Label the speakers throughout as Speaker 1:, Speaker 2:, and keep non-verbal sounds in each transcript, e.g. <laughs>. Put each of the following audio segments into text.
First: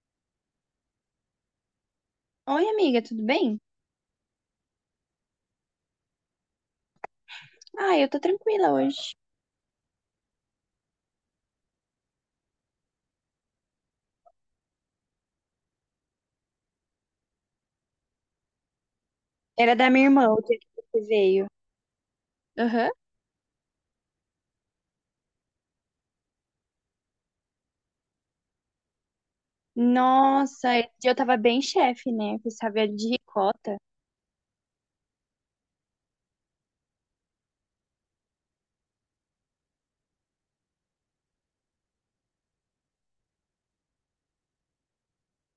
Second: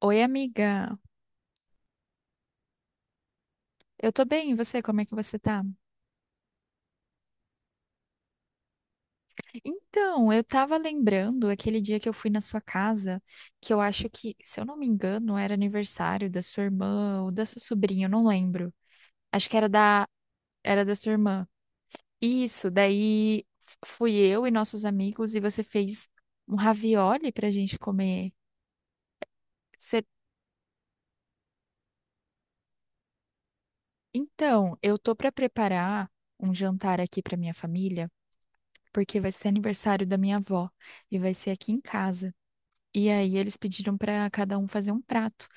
Speaker 1: Oi, amiga.
Speaker 2: Oi, amiga, tudo bem?
Speaker 1: Eu tô bem, e você? Como é que você tá?
Speaker 2: Ah, eu tô tranquila hoje.
Speaker 1: Então, eu tava lembrando aquele dia que eu fui na sua casa, que eu acho que, se eu não me engano, era aniversário da sua irmã ou da sua sobrinha, eu não lembro. Acho que era
Speaker 2: Era da minha
Speaker 1: da,
Speaker 2: irmã o dia que
Speaker 1: era da
Speaker 2: você
Speaker 1: sua irmã.
Speaker 2: veio.
Speaker 1: Isso,
Speaker 2: Aham.
Speaker 1: daí fui eu e nossos amigos e você fez um ravioli pra gente comer. Cê-
Speaker 2: Nossa, esse dia eu tava bem chefe, né? Com essa velha de ricota.
Speaker 1: Então, eu tô pra preparar um jantar aqui pra minha família, porque vai ser aniversário da minha avó e vai ser aqui em casa. E aí eles pediram para cada um fazer um prato.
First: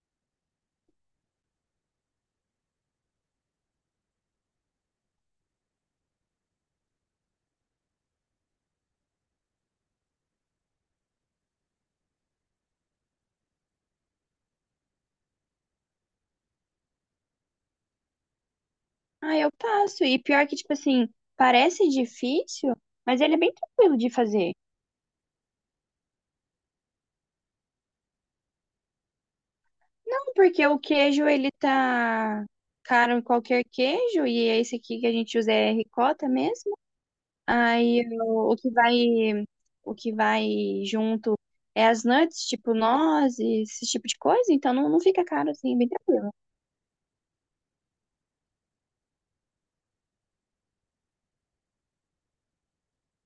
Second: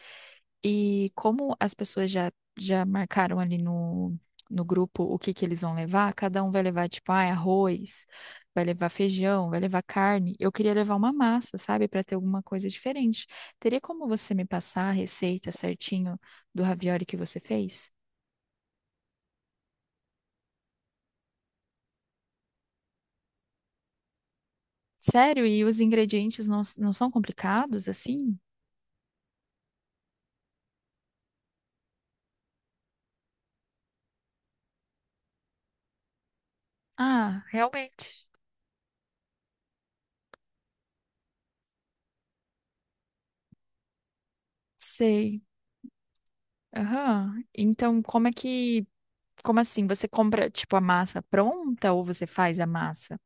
Speaker 1: E como as pessoas já marcaram ali no grupo o que que eles vão levar, cada um vai levar, tipo, ah, é arroz, vai levar feijão, vai levar carne. Eu queria levar uma massa, sabe, para ter alguma coisa diferente. Teria como você me passar a receita certinho do ravioli que você fez?
Speaker 2: Ah, eu passo. E pior que, tipo assim, parece difícil, mas ele é bem tranquilo de fazer.
Speaker 1: Sério? E os ingredientes não são complicados assim?
Speaker 2: Não, porque o queijo, ele tá caro em qualquer queijo, e esse aqui que a gente usa é ricota mesmo.
Speaker 1: Ah,
Speaker 2: Aí
Speaker 1: realmente.
Speaker 2: o que vai junto é as nuts, tipo nozes, esse tipo de coisa, então não fica
Speaker 1: Sei.
Speaker 2: caro assim, é bem tranquilo.
Speaker 1: Aham. Então, como é que como assim? Você compra, tipo, a massa pronta ou você faz a massa?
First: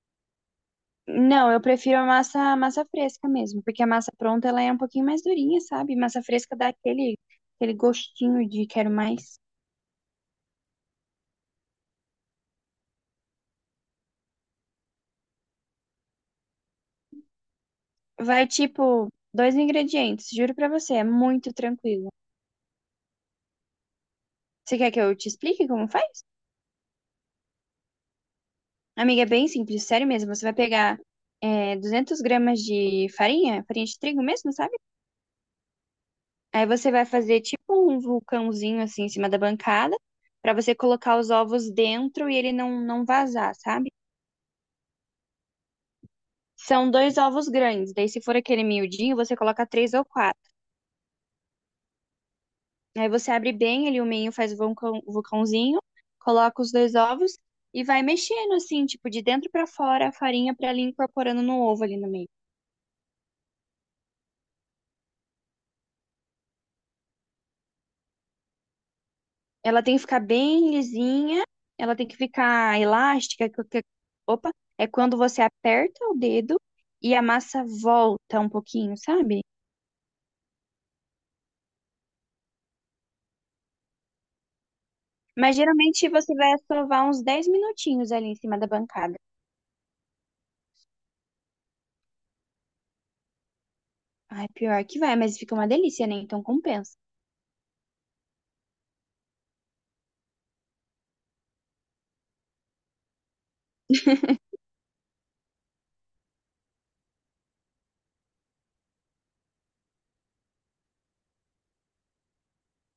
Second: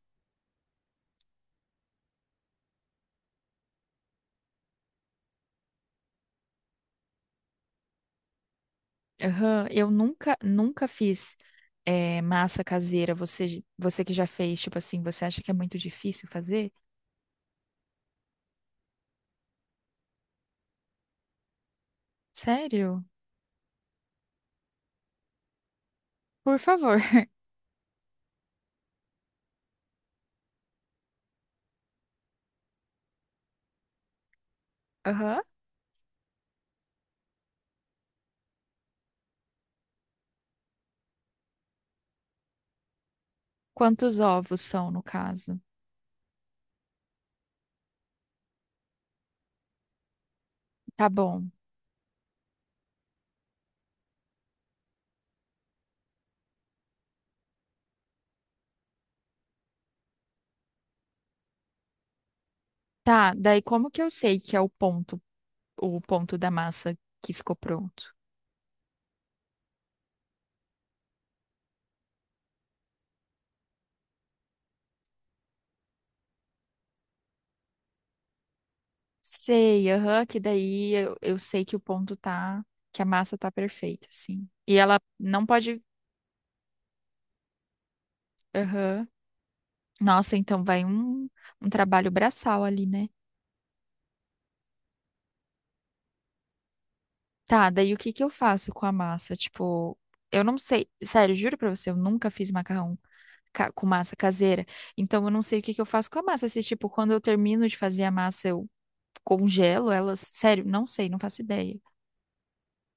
Speaker 2: Não, eu prefiro a massa fresca mesmo, porque a massa pronta ela é um pouquinho mais durinha, sabe? Massa fresca dá aquele gostinho de quero mais.
Speaker 1: Aham, eu nunca fiz massa caseira. Você que já fez, tipo assim, você acha que é muito difícil fazer?
Speaker 2: Vai tipo dois ingredientes, juro pra você, é muito tranquilo.
Speaker 1: Sério?
Speaker 2: Você quer que eu te explique como faz?
Speaker 1: Por favor.
Speaker 2: Amiga, é bem simples, sério mesmo. Você vai pegar 200 gramas de farinha, farinha de trigo mesmo, sabe?
Speaker 1: <laughs> Aham.
Speaker 2: Aí você vai fazer tipo um vulcãozinho assim em cima da bancada, pra você colocar os ovos dentro e ele não vazar, sabe?
Speaker 1: Quantos ovos são, no caso?
Speaker 2: São dois ovos grandes, daí se for aquele miudinho, você coloca três ou quatro.
Speaker 1: Tá bom.
Speaker 2: Aí você abre bem ele, o meio faz o vulcão, o vulcãozinho, coloca os dois ovos e vai mexendo assim, tipo de dentro pra fora a farinha pra ela ir incorporando no ovo ali no meio.
Speaker 1: Tá, daí como que eu sei que é o ponto da massa que ficou pronto?
Speaker 2: Ela tem que ficar bem lisinha, ela tem que ficar elástica, opa, é quando você aperta o dedo e a massa volta um pouquinho, sabe?
Speaker 1: Sei, aham, que daí eu sei que o ponto tá, que a massa tá perfeita, sim. E ela não
Speaker 2: Mas
Speaker 1: pode.
Speaker 2: geralmente você vai sovar uns 10 minutinhos ali em cima da
Speaker 1: Aham.
Speaker 2: bancada.
Speaker 1: Nossa, então vai um trabalho braçal ali, né?
Speaker 2: Ai, pior que vai, mas fica uma delícia, né? Então compensa.
Speaker 1: Tá, daí o que que eu faço com a massa? Tipo, eu não sei, sério, juro pra você, eu nunca fiz macarrão com massa caseira, então eu não sei o que que eu faço com a massa. Se, tipo, quando eu termino de fazer a massa, eu congelo elas, sério, não sei, não faço ideia.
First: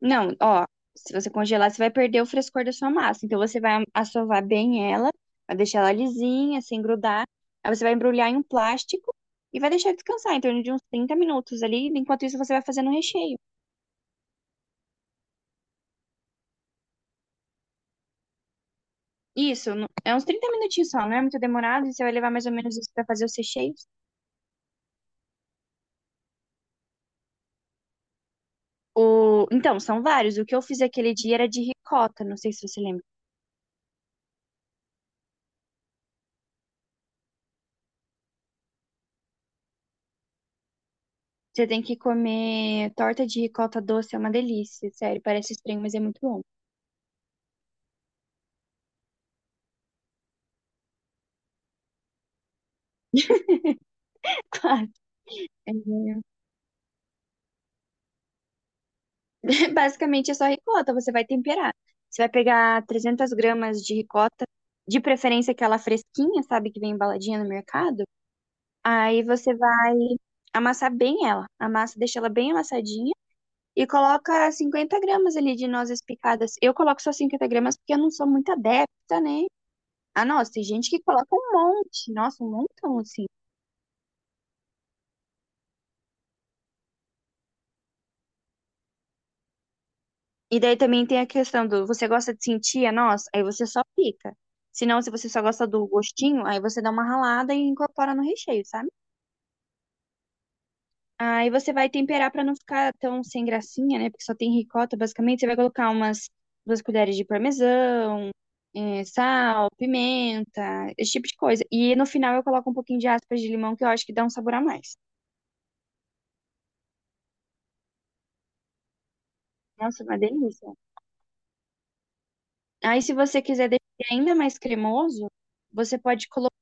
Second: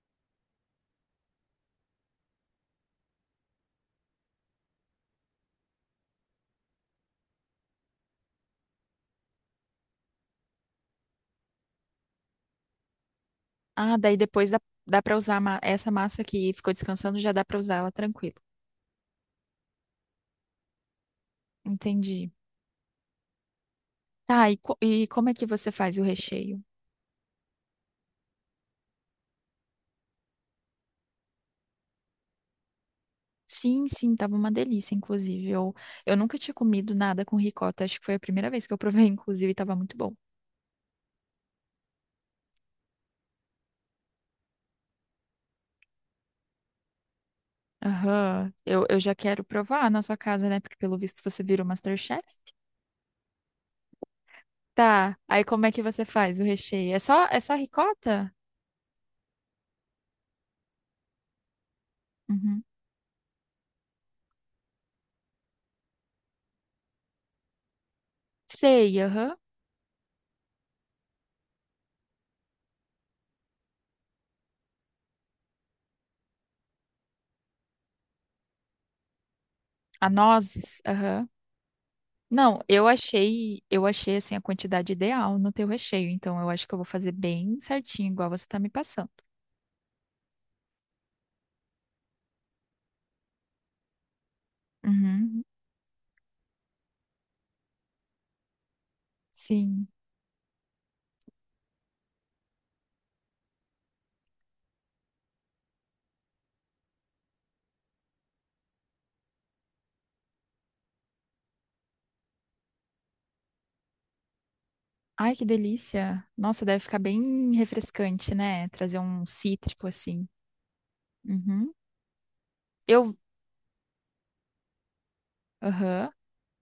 Speaker 2: Não, ó, se você congelar, você vai perder o frescor da sua massa. Então você vai assovar bem ela, vai deixar ela lisinha, sem grudar. Aí você vai embrulhar em um plástico e vai deixar descansar em torno de uns 30 minutos ali. Enquanto isso, você vai fazendo o recheio.
Speaker 1: Ah, daí depois dá pra usar a essa massa que ficou descansando, já dá pra usar ela tranquilo.
Speaker 2: Isso, no- é uns 30 minutinhos só, não é muito demorado. E você vai
Speaker 1: Entendi.
Speaker 2: levar mais ou menos isso pra fazer os recheios.
Speaker 1: Tá, e como é que você faz o recheio?
Speaker 2: O... Então, são vários. O que eu fiz aquele dia era de ricota, não sei se você lembra.
Speaker 1: Sim, sim, tava uma delícia, inclusive. Eu nunca tinha comido nada com ricota, acho que foi a primeira vez que eu provei, <laughs> inclusive, e tava muito bom.
Speaker 2: Você tem que comer torta de ricota doce, é uma delícia, sério. Parece estranho, mas é muito bom.
Speaker 1: Aham, eu já quero provar na sua casa, né? Porque pelo visto você vira o MasterChef.
Speaker 2: <laughs>
Speaker 1: Tá, aí como é
Speaker 2: É
Speaker 1: que você faz o recheio? É só ricota?
Speaker 2: É, basicamente é só ricota, você vai temperar. Você vai
Speaker 1: Uhum.
Speaker 2: pegar 300 gramas de ricota, de preferência aquela fresquinha, sabe, que vem embaladinha no mercado.
Speaker 1: Sei,
Speaker 2: Aí
Speaker 1: aham.
Speaker 2: você vai amassar bem ela. Amassa, deixa ela bem amassadinha e coloca 50 gramas ali de nozes picadas. Eu coloco só 50 gramas porque eu não sou muito adepta, né?
Speaker 1: A
Speaker 2: Ah, nossa, tem
Speaker 1: nozes,
Speaker 2: gente que
Speaker 1: aham.
Speaker 2: coloca um monte. Nossa, um
Speaker 1: Não, eu
Speaker 2: montão, assim.
Speaker 1: achei, eu achei assim a quantidade ideal no teu recheio, então eu acho que eu vou fazer bem certinho, igual você tá me passando.
Speaker 2: E daí também tem a questão do você gosta de sentir a noz? Aí você só pica. Se não, se você só
Speaker 1: Uhum.
Speaker 2: gosta do gostinho, aí você dá uma ralada e incorpora no recheio, sabe?
Speaker 1: Sim.
Speaker 2: Aí você vai temperar pra não ficar tão sem gracinha, né? Porque só tem ricota, basicamente. Você vai colocar umas duas colheres de parmesão, sal, pimenta, esse tipo de coisa. E no final eu coloco um pouquinho de aspas de limão, que eu acho que dá um sabor a mais.
Speaker 1: Ai, que delícia. Nossa, deve ficar bem refrescante, né? Trazer um cítrico
Speaker 2: Nossa, uma
Speaker 1: assim.
Speaker 2: delícia.
Speaker 1: Uhum.
Speaker 2: Aí, se
Speaker 1: Eu.
Speaker 2: você quiser deixar ele ainda mais cremoso, você
Speaker 1: Aham.
Speaker 2: pode colocar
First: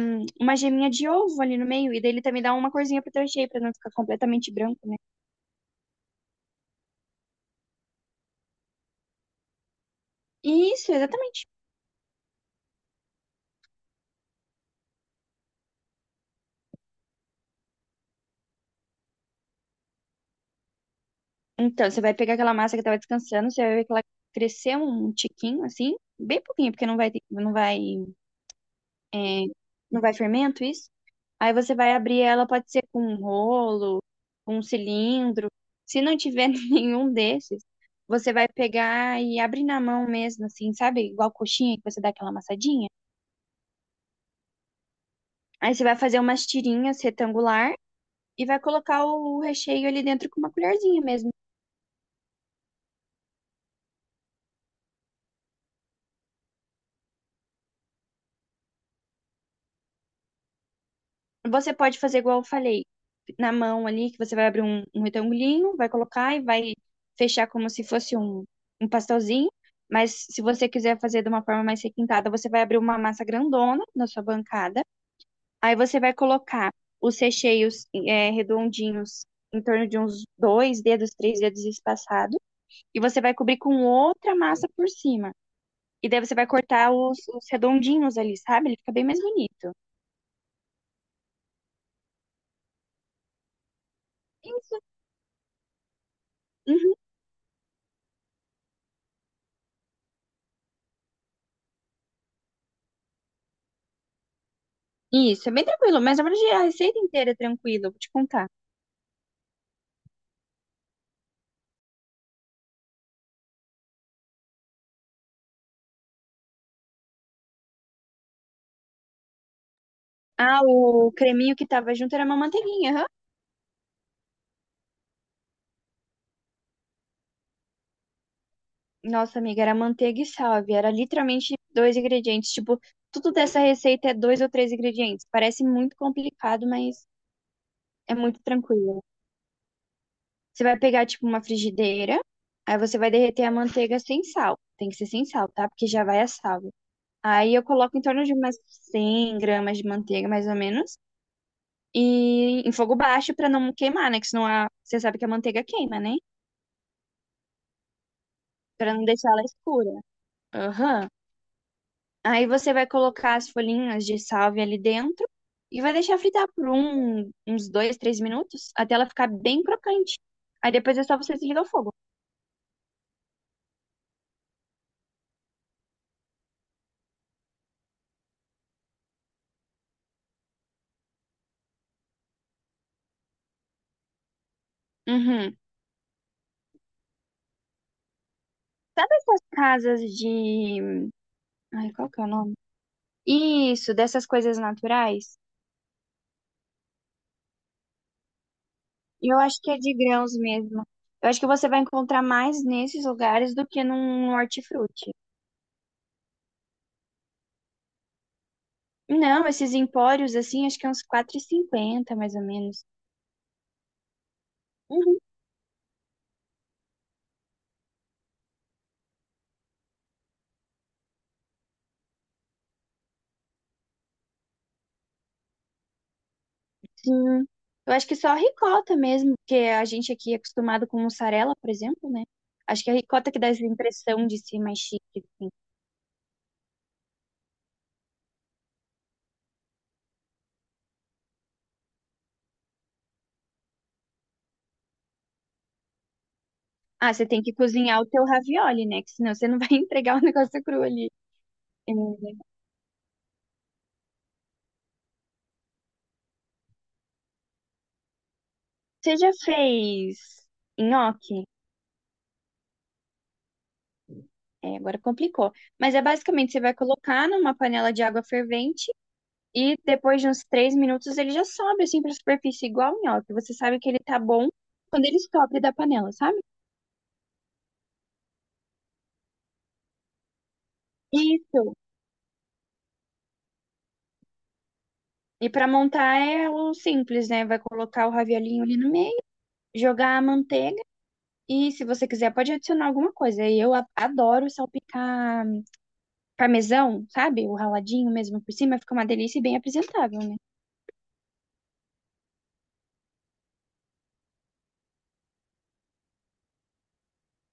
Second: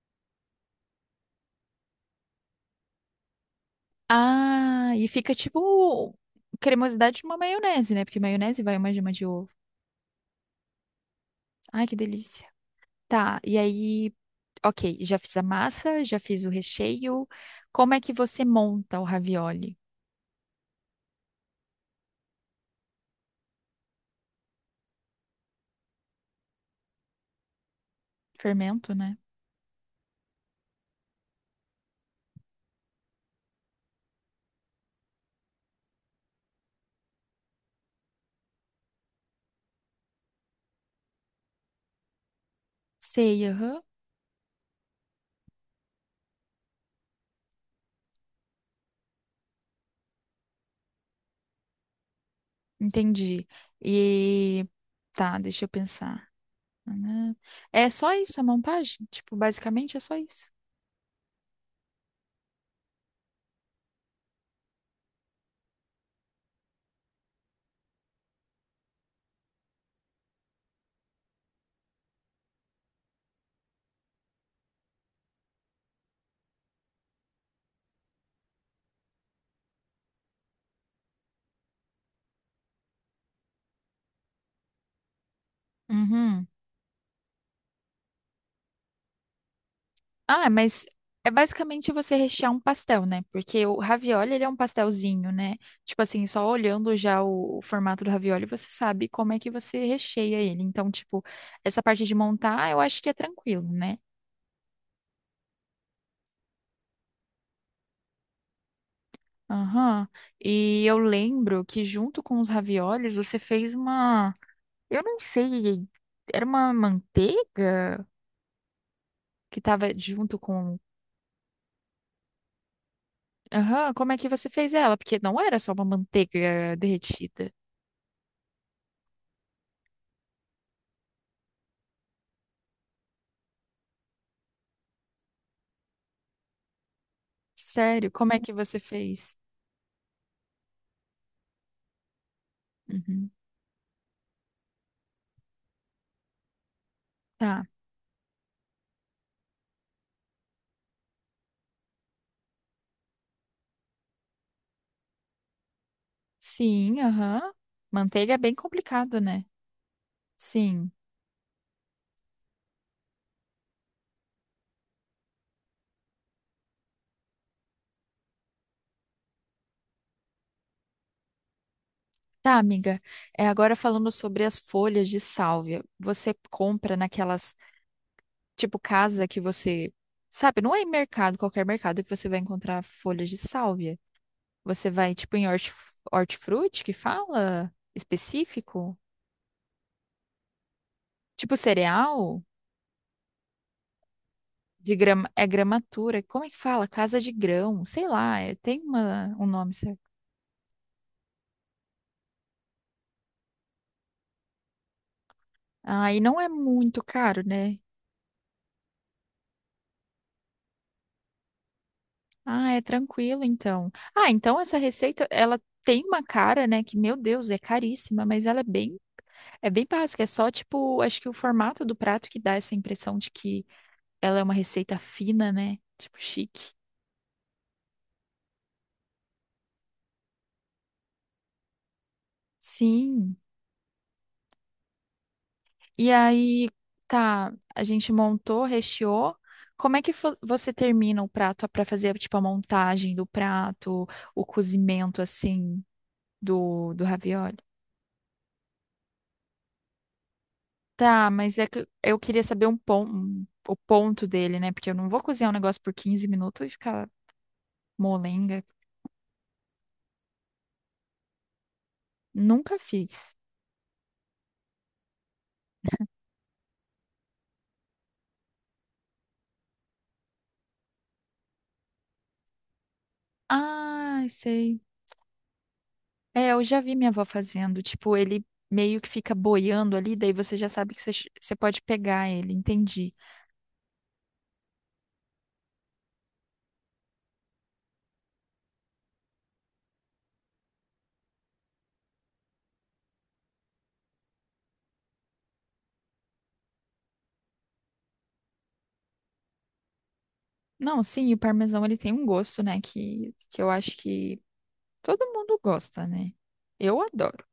Speaker 2: uma geminha de ovo ali no meio, e daí ele também dá uma corzinha pro teu recheio, pra não ficar completamente branco,
Speaker 1: Ah,
Speaker 2: né?
Speaker 1: e fica tipo cremosidade de uma maionese, né? Porque maionese vai uma gema de ovo.
Speaker 2: Isso, exatamente.
Speaker 1: Ai, que delícia. Tá, e aí, ok, já fiz a massa, já fiz o recheio. Como é que você monta o ravioli?
Speaker 2: Então, você vai pegar aquela massa que tava descansando, você vai ver que ela cresceu um tiquinho, assim, bem pouquinho, porque não vai,
Speaker 1: Fermento, né?
Speaker 2: é, não vai fermento, isso. Aí você vai abrir ela, pode ser com um rolo, com um cilindro. Se não tiver <laughs> nenhum desses, você vai pegar e abrir na mão mesmo, assim, sabe? Igual coxinha que você dá aquela amassadinha.
Speaker 1: Sei, aham.
Speaker 2: Aí você vai fazer umas tirinhas retangular e vai colocar o recheio ali dentro com uma colherzinha mesmo.
Speaker 1: Entendi. E tá, deixa eu pensar. Ah, é só isso a montagem? Tipo, basicamente é só isso.
Speaker 2: Você pode fazer igual eu falei, na mão ali, que você vai abrir um, um retangulinho, vai colocar e vai fechar como se fosse um, um pastelzinho. Mas se você quiser fazer de uma forma mais requintada, você vai abrir uma massa grandona na sua bancada. Aí você vai colocar os recheios redondinhos em torno de uns dois dedos, três dedos espaçados. E você vai cobrir com outra massa por cima. E daí você vai
Speaker 1: Uhum.
Speaker 2: cortar os redondinhos ali, sabe? Ele fica bem mais bonito.
Speaker 1: Ah, mas é basicamente você rechear um pastel, né? Porque o ravioli, ele é um
Speaker 2: Isso.
Speaker 1: pastelzinho, né? Tipo assim, só
Speaker 2: Uhum.
Speaker 1: olhando já o formato do ravioli, você sabe como é que você recheia ele. Então, tipo, essa parte de montar, eu acho que é tranquilo, né?
Speaker 2: Isso, é bem tranquilo, mas na verdade a receita inteira é tranquila, eu vou te contar.
Speaker 1: Aham. E eu lembro que junto com os raviolis, você fez uma... Eu não sei, era uma manteiga que tava junto
Speaker 2: Ah,
Speaker 1: com.
Speaker 2: o creminho que tava junto era uma manteiguinha, aham.
Speaker 1: Aham, como é que você fez ela? Porque não era só uma manteiga derretida.
Speaker 2: Nossa, amiga, era manteiga e salve, era literalmente dois ingredientes, tipo, tudo dessa receita é dois ou três ingredientes. Parece muito complicado, mas
Speaker 1: Sério,
Speaker 2: é
Speaker 1: como é
Speaker 2: muito
Speaker 1: que você
Speaker 2: tranquilo.
Speaker 1: fez?
Speaker 2: Você vai pegar, tipo, uma frigideira, aí você vai
Speaker 1: Uhum.
Speaker 2: derreter a manteiga sem sal. Tem que ser sem sal, tá? Porque já vai a salve. Aí eu
Speaker 1: Tá.
Speaker 2: coloco em torno de umas 100 gramas de manteiga, mais ou menos. E em fogo baixo pra não queimar, né? Que senão a, você sabe que a manteiga queima, né?
Speaker 1: Sim, aham. Manteiga é bem
Speaker 2: Pra não
Speaker 1: complicado,
Speaker 2: deixar ela
Speaker 1: né?
Speaker 2: escura.
Speaker 1: Sim.
Speaker 2: Aham. Aí você vai colocar as folhinhas de salvia ali dentro e vai deixar fritar por uns dois, três minutos até ela ficar bem crocante. Aí depois é só você desligar o fogo.
Speaker 1: Tá, amiga. É, agora falando sobre as folhas de sálvia, você compra naquelas, tipo, casa que você, sabe, não é em mercado, qualquer mercado que você vai encontrar folhas de sálvia. Você vai tipo em
Speaker 2: Uhum.
Speaker 1: hortifruti que fala específico?
Speaker 2: Sabe essas casas de.
Speaker 1: Tipo
Speaker 2: Ai, qual que é o
Speaker 1: cereal?
Speaker 2: nome? Isso, dessas coisas
Speaker 1: De grama,
Speaker 2: naturais?
Speaker 1: é gramatura. Como é que fala? Casa de grão. Sei lá, tem uma,
Speaker 2: Eu
Speaker 1: um
Speaker 2: acho que
Speaker 1: nome
Speaker 2: é de
Speaker 1: certo.
Speaker 2: grãos mesmo. Eu acho que você vai encontrar mais nesses lugares do que num hortifruti.
Speaker 1: Ah, e não é muito caro, né?
Speaker 2: Não, esses empórios, assim, acho que é uns quatro e cinquenta, mais ou
Speaker 1: Ah, é
Speaker 2: menos.
Speaker 1: tranquilo então. Ah, então essa
Speaker 2: Uhum,
Speaker 1: receita, ela tem uma cara, né? Que, meu Deus, é caríssima, mas ela é bem, básica. É só, tipo, acho que o formato do prato que dá essa impressão de que ela é uma receita fina, né? Tipo, chique.
Speaker 2: sim. Eu acho que só a ricota mesmo, porque a gente aqui é acostumado com mussarela, por exemplo, né? Acho que é a ricota
Speaker 1: Sim.
Speaker 2: que dá essa impressão de ser mais chique, assim.
Speaker 1: E aí, tá, a gente montou, recheou. Como é que você termina o prato pra fazer, tipo, a montagem do prato, o cozimento, assim, do
Speaker 2: Ah, você tem que
Speaker 1: ravioli?
Speaker 2: cozinhar o teu ravioli, né? Que senão você não vai <laughs> entregar o negócio cru ali.
Speaker 1: Tá, mas é que
Speaker 2: É.
Speaker 1: eu queria saber o ponto dele, né? Porque eu não vou cozinhar um negócio por 15 minutos e ficar molenga.
Speaker 2: Você já fez nhoque?
Speaker 1: Nunca fiz.
Speaker 2: É, agora complicou. Mas é basicamente, você vai colocar numa panela de água fervente e depois de uns três minutos ele já sobe assim pra superfície, igual o nhoque. Você sabe que ele tá
Speaker 1: Ah,
Speaker 2: bom
Speaker 1: sei.
Speaker 2: quando ele sobe da panela, sabe?
Speaker 1: É, eu já vi minha avó fazendo. Tipo, ele meio que fica boiando ali, daí você já sabe que você
Speaker 2: Isso.
Speaker 1: pode pegar ele. Entendi.
Speaker 2: E pra montar é o simples, né? Vai colocar o raviolinho ali no meio, jogar a manteiga e se você quiser pode adicionar alguma coisa. E eu adoro salpicar parmesão, sabe? O raladinho mesmo por cima, fica uma delícia e bem apresentável, né?
Speaker 1: Não, sim, o parmesão ele tem um gosto, né, que eu acho que todo mundo gosta, né? Eu adoro.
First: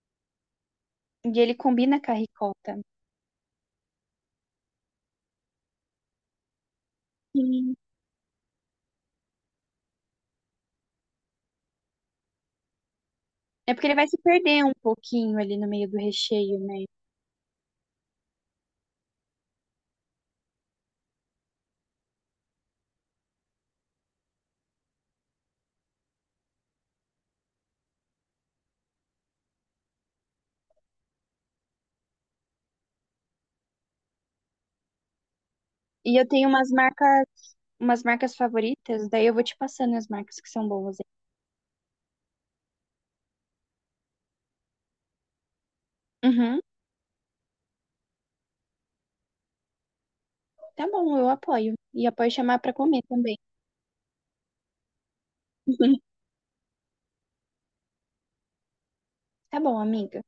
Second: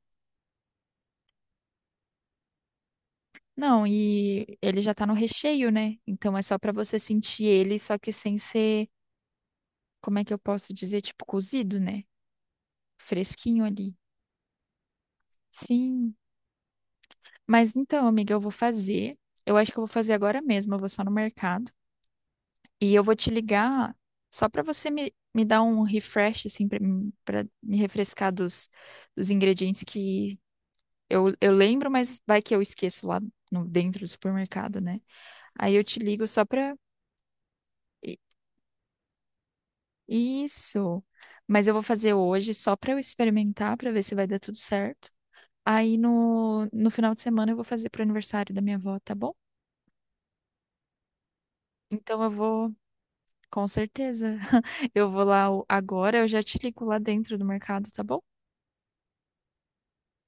Speaker 2: E ele combina com a ricota.
Speaker 1: Não, e ele já tá no recheio, né? Então é só pra você sentir
Speaker 2: Sim.
Speaker 1: ele, só que sem ser, como é que eu posso dizer, tipo cozido, né? Fresquinho
Speaker 2: É porque
Speaker 1: ali.
Speaker 2: ele vai se perder um pouquinho ali no meio do
Speaker 1: Sim.
Speaker 2: recheio, né?
Speaker 1: Mas então, amiga, eu vou fazer. Eu acho que eu vou fazer agora mesmo, eu vou só no mercado. E eu vou te ligar só pra você me dar um refresh, assim, pra me refrescar dos ingredientes que. Eu lembro, mas vai que eu esqueço lá no, dentro do supermercado, né? Aí eu te
Speaker 2: E
Speaker 1: ligo
Speaker 2: eu
Speaker 1: só
Speaker 2: tenho
Speaker 1: pra.
Speaker 2: umas
Speaker 1: I-
Speaker 2: marcas favoritas, daí eu vou te passando as marcas que são boas.
Speaker 1: Isso. Mas eu vou fazer hoje só pra eu experimentar, pra ver se vai dar tudo certo. Aí
Speaker 2: Aí. Uhum,
Speaker 1: no final de semana eu vou fazer pro aniversário da minha avó, tá bom?
Speaker 2: tá bom, eu apoio. E
Speaker 1: Então
Speaker 2: apoio
Speaker 1: eu
Speaker 2: chamar
Speaker 1: vou,
Speaker 2: pra comer também.
Speaker 1: com certeza. <laughs> Eu vou lá agora,
Speaker 2: <laughs>
Speaker 1: eu já te ligo lá dentro do mercado, tá bom?
Speaker 2: Tá bom, amiga.